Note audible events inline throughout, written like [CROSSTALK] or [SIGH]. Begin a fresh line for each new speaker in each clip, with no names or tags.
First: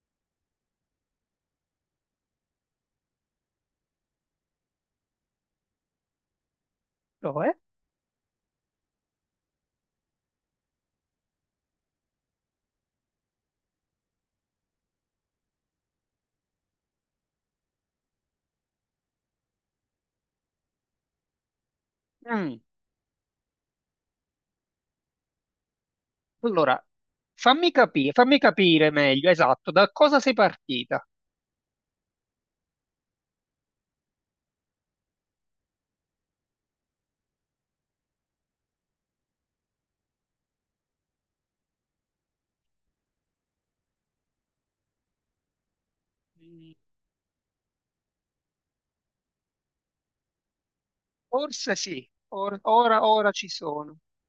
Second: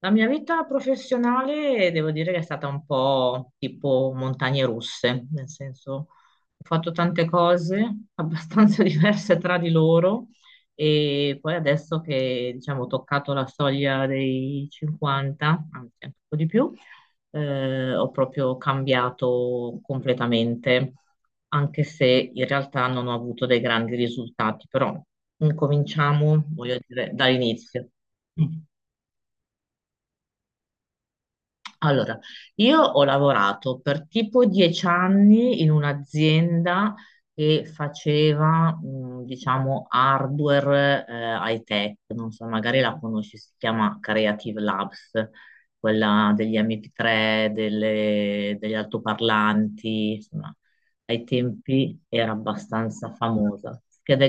La mia vita professionale devo dire che è stata un po' tipo montagne russe, nel senso ho fatto tante
Lo è?
cose abbastanza [LAUGHS] diverse tra di loro e poi adesso che diciamo ho toccato la soglia dei 50, anzi anche un po' di più, ho proprio cambiato completamente, anche se in
Mm.
realtà non ho avuto dei grandi risultati, però incominciamo, voglio
Allora,
dire, dall'inizio.
fammi capire meglio, esatto, da cosa sei partita?
Allora, io ho lavorato per tipo 10 anni in un'azienda che faceva, diciamo, hardware, high-tech, non so, magari la conosci, si chiama Creative Labs, quella degli
Mm.
MP3, degli altoparlanti, insomma, ai
Forse
tempi
sì,
era
ora,
abbastanza
ora ci
famosa.
sono.
Schede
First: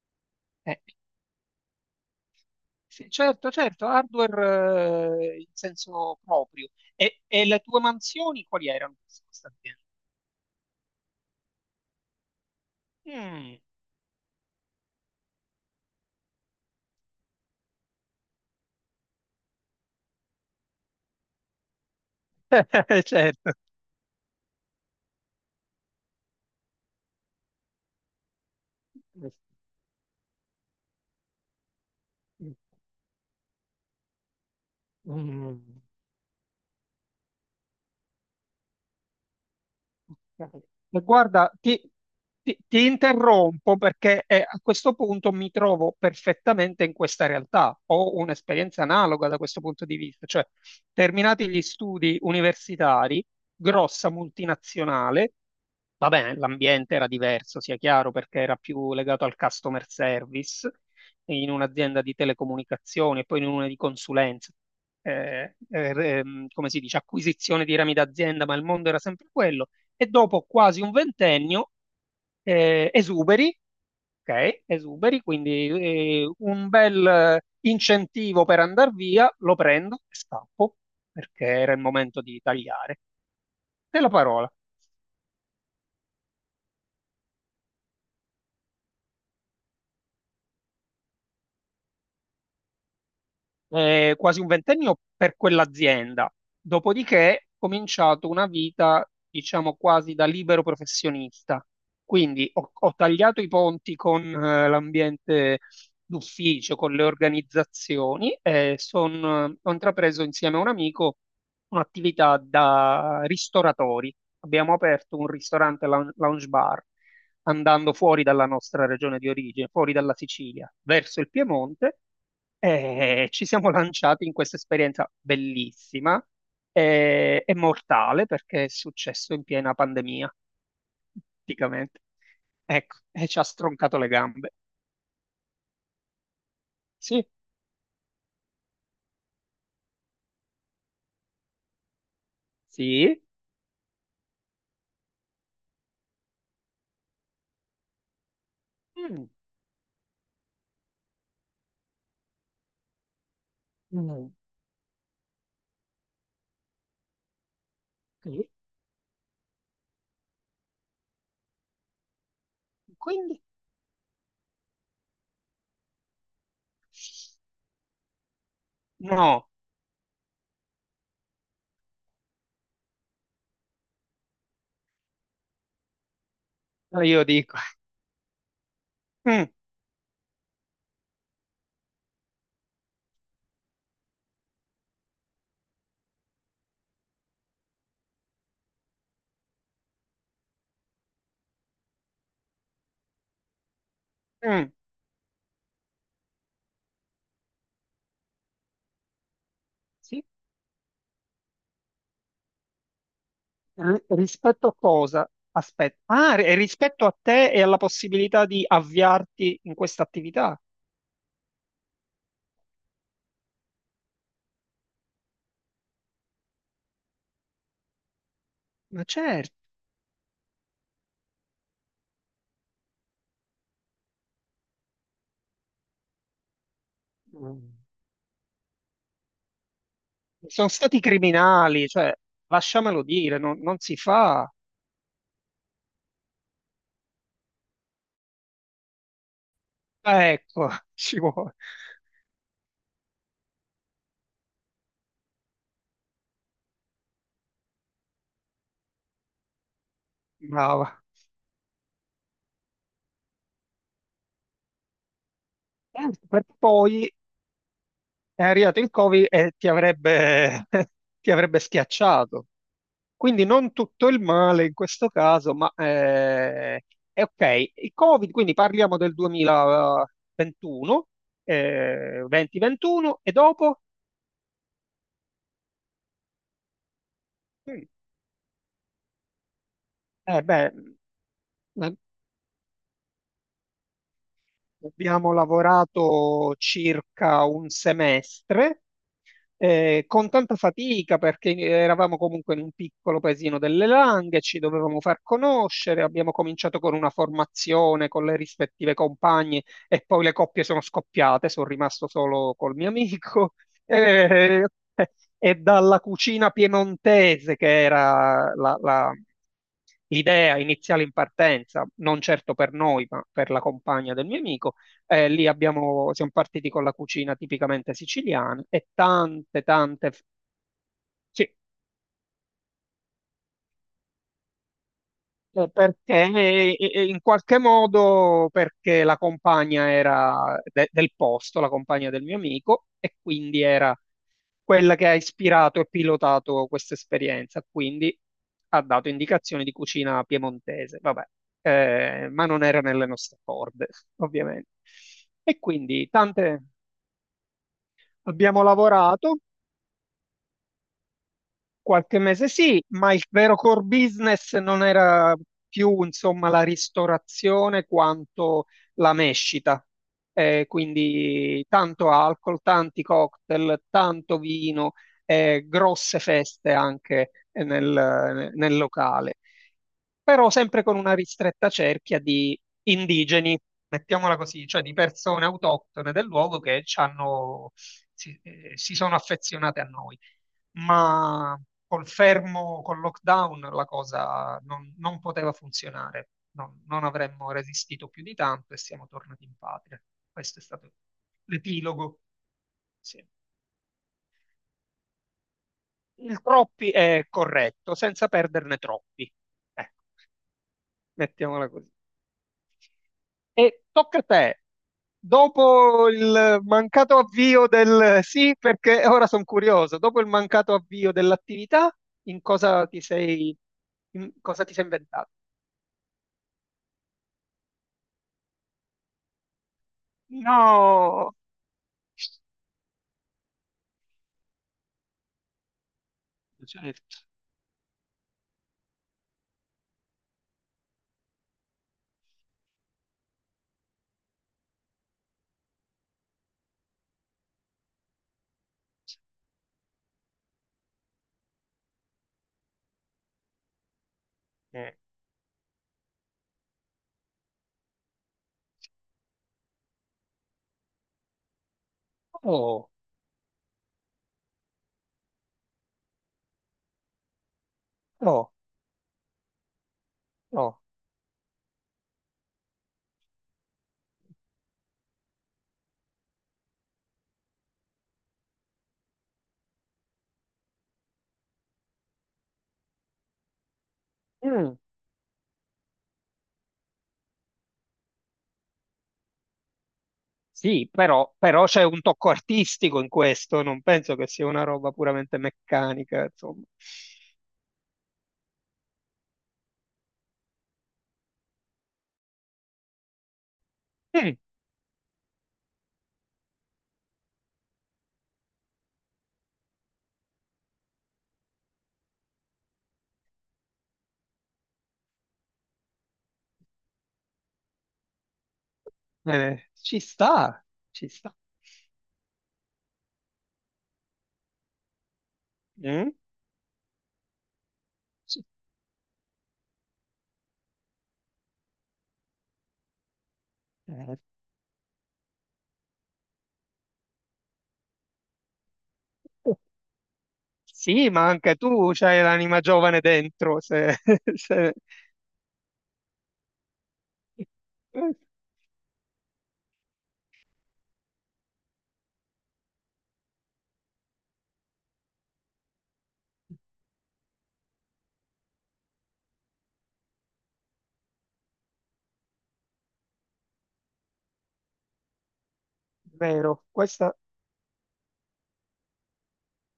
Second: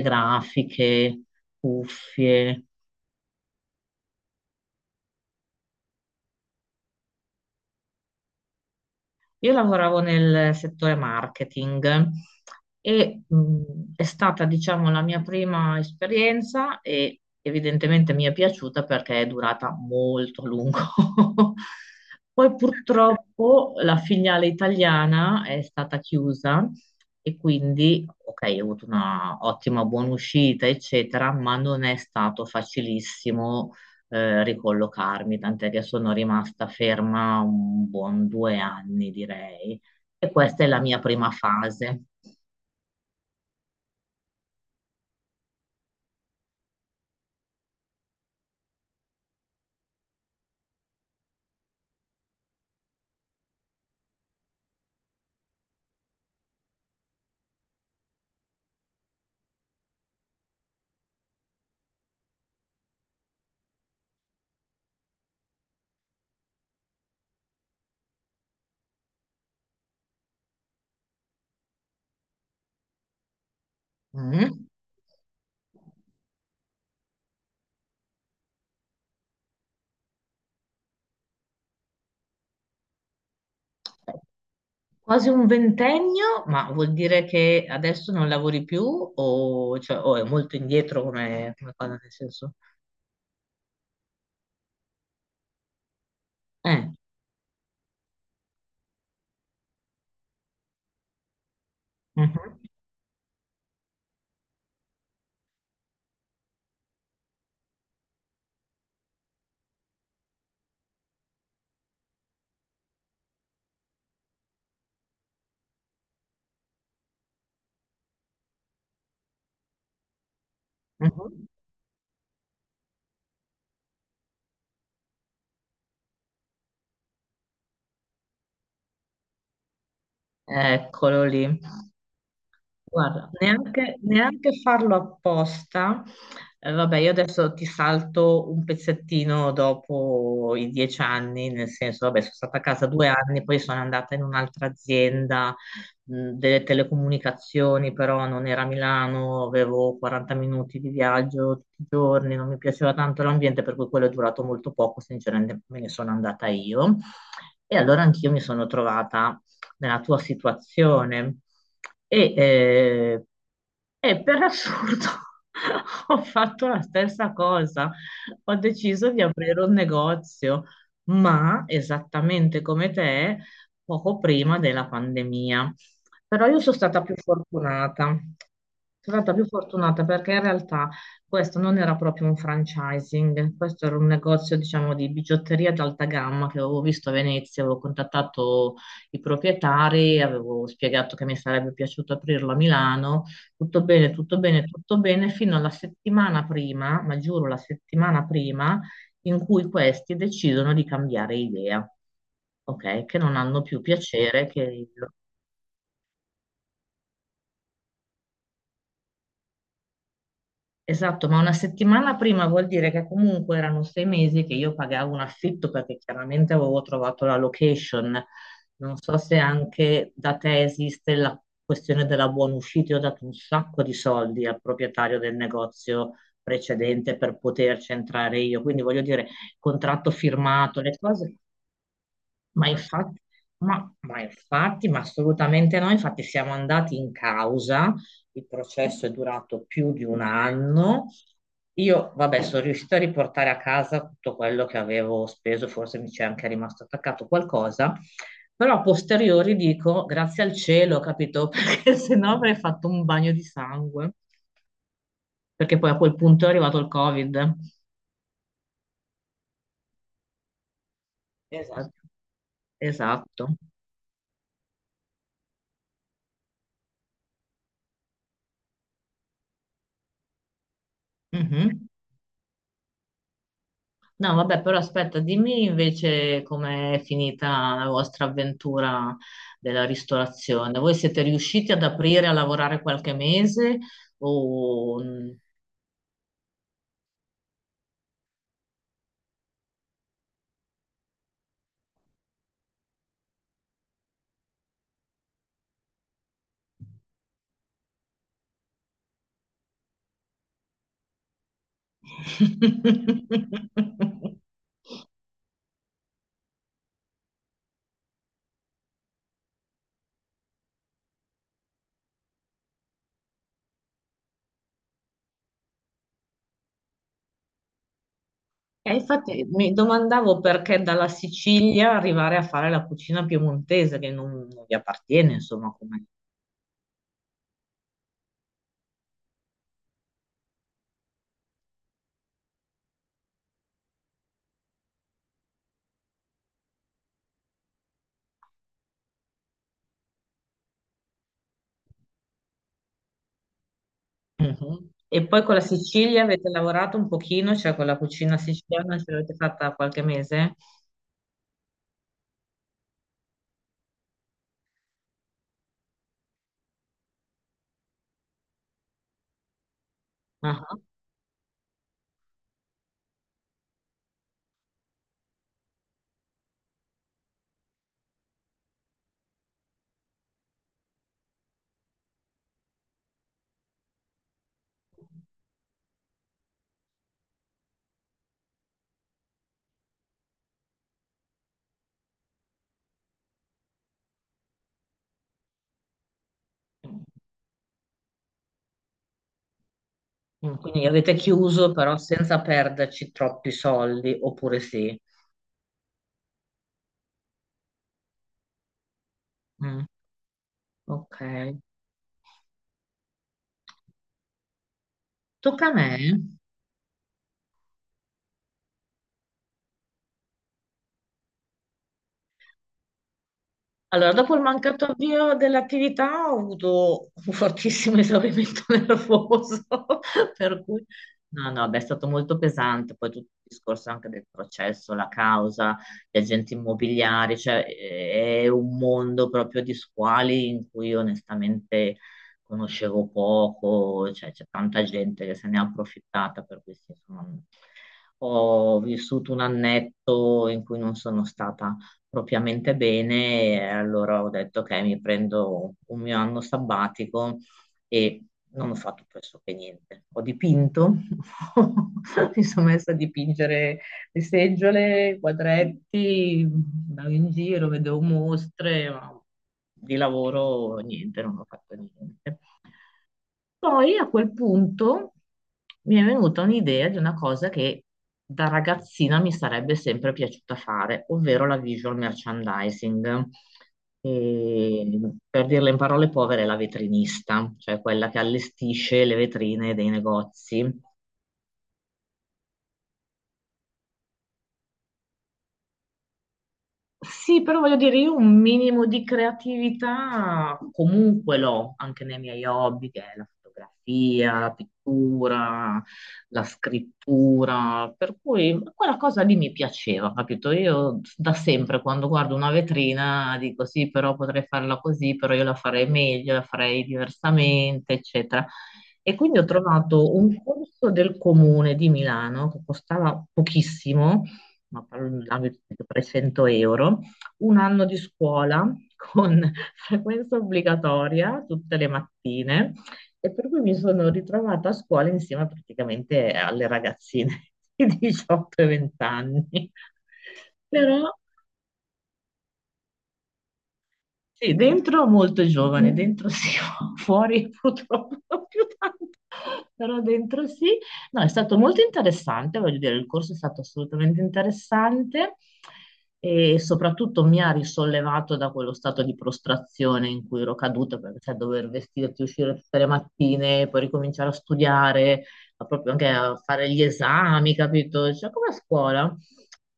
Eh,
grafiche, cuffie.
sì, certo, certo, hardware, in senso proprio. E le tue mansioni quali erano? Su Questa
Io
azienda?
lavoravo nel settore marketing e
Mm.
è stata, diciamo, la mia prima esperienza e evidentemente mi è piaciuta perché è durata molto a lungo. [LAUGHS] Poi
[LAUGHS] Certo.
purtroppo la filiale italiana è stata chiusa e quindi, ok, ho avuto una ottima buona uscita, eccetera, ma non è stato facilissimo ricollocarmi, tant'è che
Mm.
sono rimasta ferma un buon 2 anni, direi. E
Ok.
questa è la mia
E
prima
guarda,
fase.
ti interrompo perché a questo punto mi trovo perfettamente in questa realtà. Ho un'esperienza analoga da questo punto di vista, cioè terminati gli studi universitari, grossa multinazionale. Va bene, l'ambiente era diverso, sia chiaro, perché era più legato al customer service in un'azienda di telecomunicazioni e poi in una di consulenza. Come si dice, acquisizione di rami d'azienda, ma il mondo era sempre quello. E dopo quasi un ventennio, esuberi, ok,
Mm.
esuberi, quindi un bel incentivo per andare via, lo prendo e scappo, perché era il momento di tagliare. Te la parola.
Quasi un ventennio, ma vuol dire che adesso non lavori più o, cioè, o è molto indietro, come cosa, nel senso?
Quasi un ventennio per quell'azienda.
Eh,
Dopodiché ho cominciato una vita, diciamo, quasi da libero professionista. Quindi
mhm,
ho tagliato i ponti con l'ambiente d'ufficio, con le organizzazioni e ho intrapreso insieme a un amico un'attività da ristoratori. Abbiamo aperto un ristorante lounge bar andando fuori dalla nostra regione di origine, fuori dalla Sicilia, verso il
mhm.
Piemonte e ci siamo lanciati in questa esperienza bellissima e mortale perché è successo in piena pandemia,
Eccolo lì.
praticamente. Ecco, e
Guarda,
ci ha
neanche,
stroncato le gambe.
neanche farlo apposta. Vabbè, io
Sì,
adesso ti salto un pezzettino dopo i 10 anni, nel senso, vabbè, sono stata a casa due
sì.
anni, poi sono andata in un'altra azienda delle telecomunicazioni, però non era a
Mm,
Milano, avevo 40 minuti di viaggio tutti i giorni, non mi piaceva tanto l'ambiente, per cui quello è
mm,
durato molto poco, sinceramente me ne sono andata io. E allora anch'io mi
sì.
sono trovata nella tua situazione e eh,
Quindi,
e per assurdo [LAUGHS] ho fatto la stessa cosa. Ho deciso di
no,
aprire un negozio, ma esattamente come te, poco prima della pandemia. Però io sono stata
allora
più
io dico,
fortunata. Sono stata
mm,
più fortunata perché in realtà questo non era proprio un franchising, questo era un negozio, diciamo, di bigiotteria d'alta gamma che avevo visto a Venezia, avevo contattato i proprietari, avevo spiegato che mi sarebbe piaciuto aprirlo a Milano. Tutto bene, tutto bene,
mm,
tutto bene, fino alla settimana prima, ma giuro la settimana prima, in cui questi
sì.
decidono di cambiare idea, ok? Che non hanno più piacere che
Rispetto a
il.
cosa? Aspetta, ah, rispetto a te e alla possibilità di avviarti in questa attività?
Esatto, ma una settimana prima vuol dire che comunque erano 6 mesi che io pagavo un affitto perché chiaramente avevo trovato la location. Non
Ma
so se
certo.
anche da te esiste la questione della buona uscita. Io ho dato un sacco di soldi al proprietario del negozio precedente per poterci entrare io. Quindi voglio dire, contratto
Sono
firmato, le
stati
cose.
criminali, cioè,
ma
lasciamelo
infatti,
dire, non, non
ma,
si
ma
fa.
infatti, ma assolutamente no, infatti siamo andati in causa, il processo è durato più di un
Ecco, [LAUGHS]
anno.
ci vuole.
Io, vabbè, sono riuscita a riportare a casa tutto quello che avevo speso, forse mi c'è anche rimasto attaccato qualcosa, però a posteriori dico grazie al cielo,
Brava.
capito? [LAUGHS] Perché se no avrei fatto un bagno di sangue, perché poi a quel
Per
punto è arrivato il
poi
Covid.
è arrivato il Covid e ti avrebbe, [LAUGHS] ti avrebbe
Esatto.
schiacciato. Quindi
Esatto.
non tutto il male in questo caso, ma è ok. Il Covid, quindi parliamo del 2021,
Mhm.
2021 e dopo?
No, vabbè, però aspetta, dimmi invece com'è finita
Mm.
la vostra avventura della
Eh beh,
ristorazione. Voi siete riusciti ad aprire a lavorare qualche mese o...
abbiamo lavorato circa un semestre, con tanta fatica perché eravamo comunque in un piccolo paesino delle Langhe, ci dovevamo far conoscere, abbiamo cominciato con una formazione con le rispettive compagne e poi le coppie sono scoppiate, sono rimasto solo col mio amico. [LAUGHS] Eh,
[LAUGHS]
e dalla cucina piemontese, che era la idea iniziale in partenza, non certo per noi, ma per la compagna del mio amico. Lì abbiamo, siamo partiti con la cucina tipicamente siciliana e
E infatti
tante,
mi
tante,
domandavo perché dalla
sì.
Sicilia arrivare a fare la cucina piemontese che non vi appartiene, insomma, come...
Perché in qualche modo perché la compagna era del posto, la compagna del mio amico, e quindi era quella che ha ispirato e pilotato questa esperienza. Quindi ha dato indicazioni di cucina piemontese, vabbè, ma non era nelle nostre corde, [LAUGHS] ovviamente.
Mhm. E poi con
E
la
quindi
Sicilia avete
tante
lavorato un pochino, cioè con la cucina
abbiamo
siciliana ce l'avete
lavorato,
fatta qualche mese?
qualche mese sì, ma il vero core business non era più, insomma, la ristorazione quanto la mescita.
Ah.
Quindi tanto alcol, tanti cocktail, tanto vino, grosse feste anche nel, nel locale, però sempre con una ristretta cerchia di indigeni, mettiamola così, cioè di persone autoctone del luogo che ci hanno- si si sono affezionate a noi ma col fermo, col lockdown, la cosa non, non poteva funzionare. Non, non avremmo resistito più di tanto e siamo tornati in patria.
Mm.
Questo è
Quindi
stato
avete chiuso però
l'epilogo.
senza perderci
Sì.
troppi soldi, oppure sì.
Il troppi è corretto, senza perderne troppi.
Mm,
Ecco,
ok.
mettiamola così. E tocca a te.
Tocca a me.
Dopo il mancato avvio del sì, perché ora sono curioso, dopo il mancato avvio dell'attività, in cosa ti sei,
Allora,
in
dopo il
cosa ti sei
mancato
inventato?
avvio dell'attività ho avuto un fortissimo [LAUGHS] esaurimento nervoso, [LAUGHS] per cui
No,
no, no, beh, è stato molto pesante, poi tutto il discorso anche del processo, la causa, gli agenti
certo.
immobiliari, cioè è un mondo proprio di squali in cui onestamente conoscevo poco, cioè c'è tanta gente che se ne è approfittata, per cui sì, insomma, ho vissuto un annetto in cui non sono stata propriamente bene, e allora ho detto ok,
Eh,
mi prendo un mio anno sabbatico e non ho fatto pressoché niente. Ho dipinto, [LAUGHS] mi sono
oh,
messa a dipingere le seggiole, i quadretti, andavo in giro, vedevo
no,
mostre, ma di lavoro
no.
niente, non ho fatto niente. Poi a quel punto mi è venuta un'idea di una cosa che da ragazzina mi sarebbe sempre piaciuta fare, ovvero la visual merchandising.
Mm.
E, per dirla in parole povere, la vetrinista, cioè quella che allestisce le vetrine dei negozi.
Sì, però, però c'è un tocco artistico in questo, non penso che sia una roba puramente meccanica, insomma.
Sì, però voglio dire, io un minimo di creatività comunque l'ho, anche nei miei hobby, che è la
Mm,
fotografia, la pittura, la scrittura, per cui quella cosa lì mi piaceva, capito? Io da sempre quando guardo una vetrina dico sì, però potrei farla così, però io la farei meglio, la farei diversamente, eccetera. E quindi ho
ci
trovato un
sta,
corso
ci
del
sta.
comune di Milano che costava pochissimo, ma parlavi di
Mm,
300 euro, 1 anno di
ci-
scuola [LAUGHS] con frequenza obbligatoria tutte le mattine e per cui mi sono
eh,
ritrovata a scuola insieme praticamente alle ragazzine [LAUGHS] di 18 e 20 anni. Però
sì, ma anche tu c'hai l'anima giovane dentro, se, [LAUGHS]
sì,
se-
dentro molto giovane, dentro sì, [LAUGHS] fuori
eh,
purtroppo non più tanto, però dentro sì. No, è stato molto interessante, voglio dire, il corso è stato assolutamente interessante e soprattutto mi ha risollevato da quello stato di prostrazione in cui ero caduta, perché sai, dover vestirti, uscire tutte le mattine, poi ricominciare a studiare, a proprio anche a
vero,
fare gli
questa,
esami, capito? Cioè, come a scuola.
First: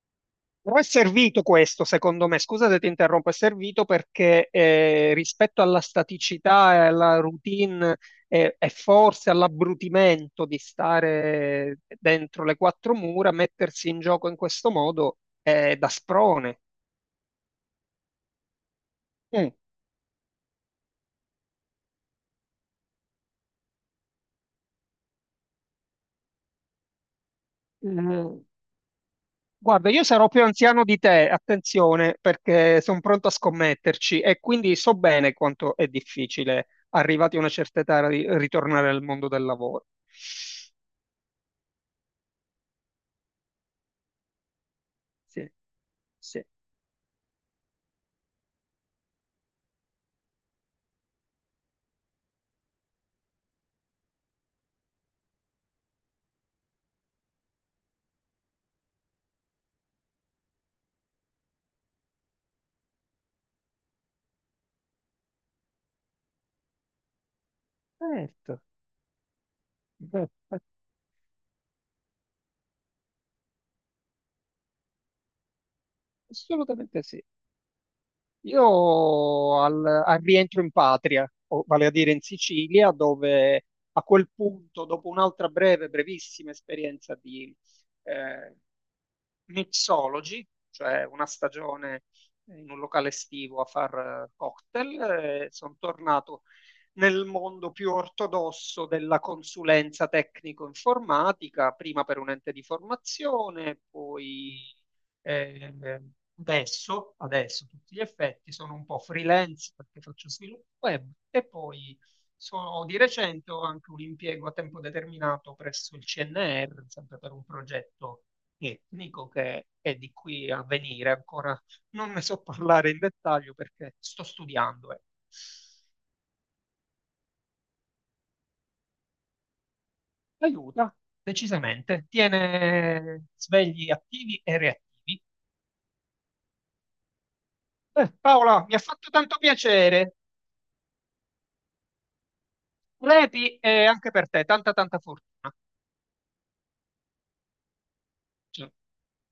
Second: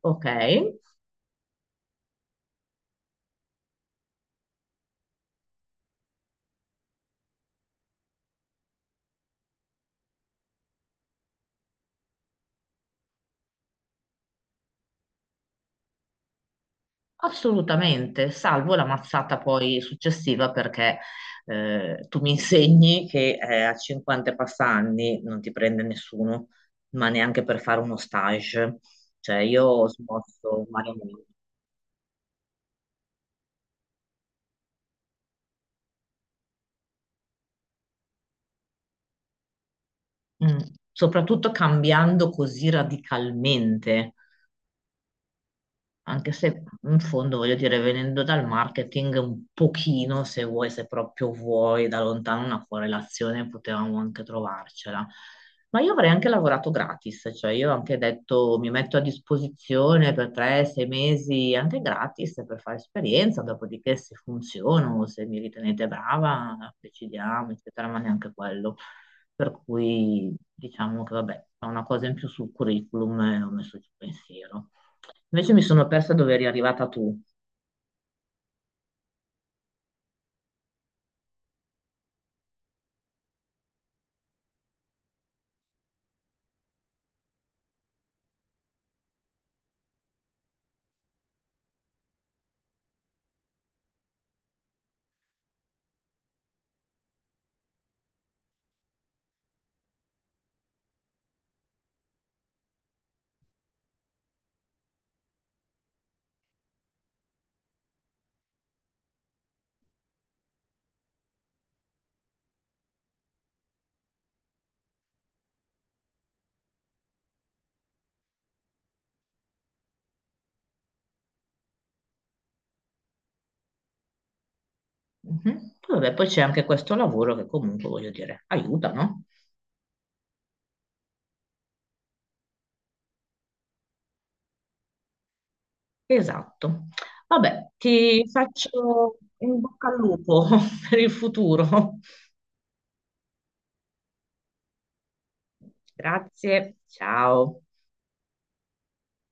Ok.
però è servito questo, secondo me, scusa se ti interrompo, è servito perché rispetto alla staticità e alla routine e forse all'abbrutimento di stare dentro le quattro mura, mettersi in gioco in questo modo è da sprone.
Assolutamente, salvo la mazzata
Mm.
poi successiva perché tu mi [LAUGHS] insegni che a 50 e passa anni non ti prende nessuno, ma neanche per fare uno
Mm.
stage. Cioè io ho
Guarda, io sarò più
smosso, ma-
anziano di te, attenzione, perché sono pronto a scommetterci e quindi so bene quanto è difficile, arrivati a una certa età, ritornare al mondo del lavoro.
mm, soprattutto cambiando così radicalmente.
Sì,
Anche
sì.
se in fondo voglio dire, venendo dal marketing un pochino, se vuoi, se proprio vuoi, da lontano una correlazione potevamo anche trovarcela. Ma io avrei anche lavorato gratis, cioè io ho anche detto mi metto a disposizione per 3, 6 mesi, anche gratis per fare esperienza, dopodiché se funziono, se mi ritenete brava, decidiamo, eccetera, ma neanche
Certo,
quello. Per
beh,
cui diciamo che vabbè, è una cosa in più sul curriculum e ho messo il pensiero. Invece mi sono persa dove eri arrivata
assolutamente
tu.
sì. Io al rientro in patria, o vale a dire in Sicilia, dove a quel punto, dopo un'altra breve, brevissima esperienza di, eh, mixology, cioè una stagione in un locale estivo a far cocktail. Sono tornato nel mondo più ortodosso della consulenza tecnico-informatica, prima per un ente di formazione, poi eh, adesso, adesso a tutti gli effetti, sono un po' freelance perché faccio sviluppo web e poi di recente ho anche un impiego a tempo determinato presso il CNR, sempre per un progetto etnico che è di qui a venire, ancora non ne so parlare in dettaglio perché sto studiando.
Mhm. Vabbè, poi c'è anche questo lavoro che comunque, voglio dire, aiuta, no?
Aiuta, decisamente, tiene svegli attivi e reattivi.
Esatto. Vabbè, ti
Paola, mi ha fatto
faccio
tanto
in bocca al
piacere.
lupo [LAUGHS] per il futuro.
Repi e anche per te, tanta tanta fortuna.
Grazie, ciao.
Ciao.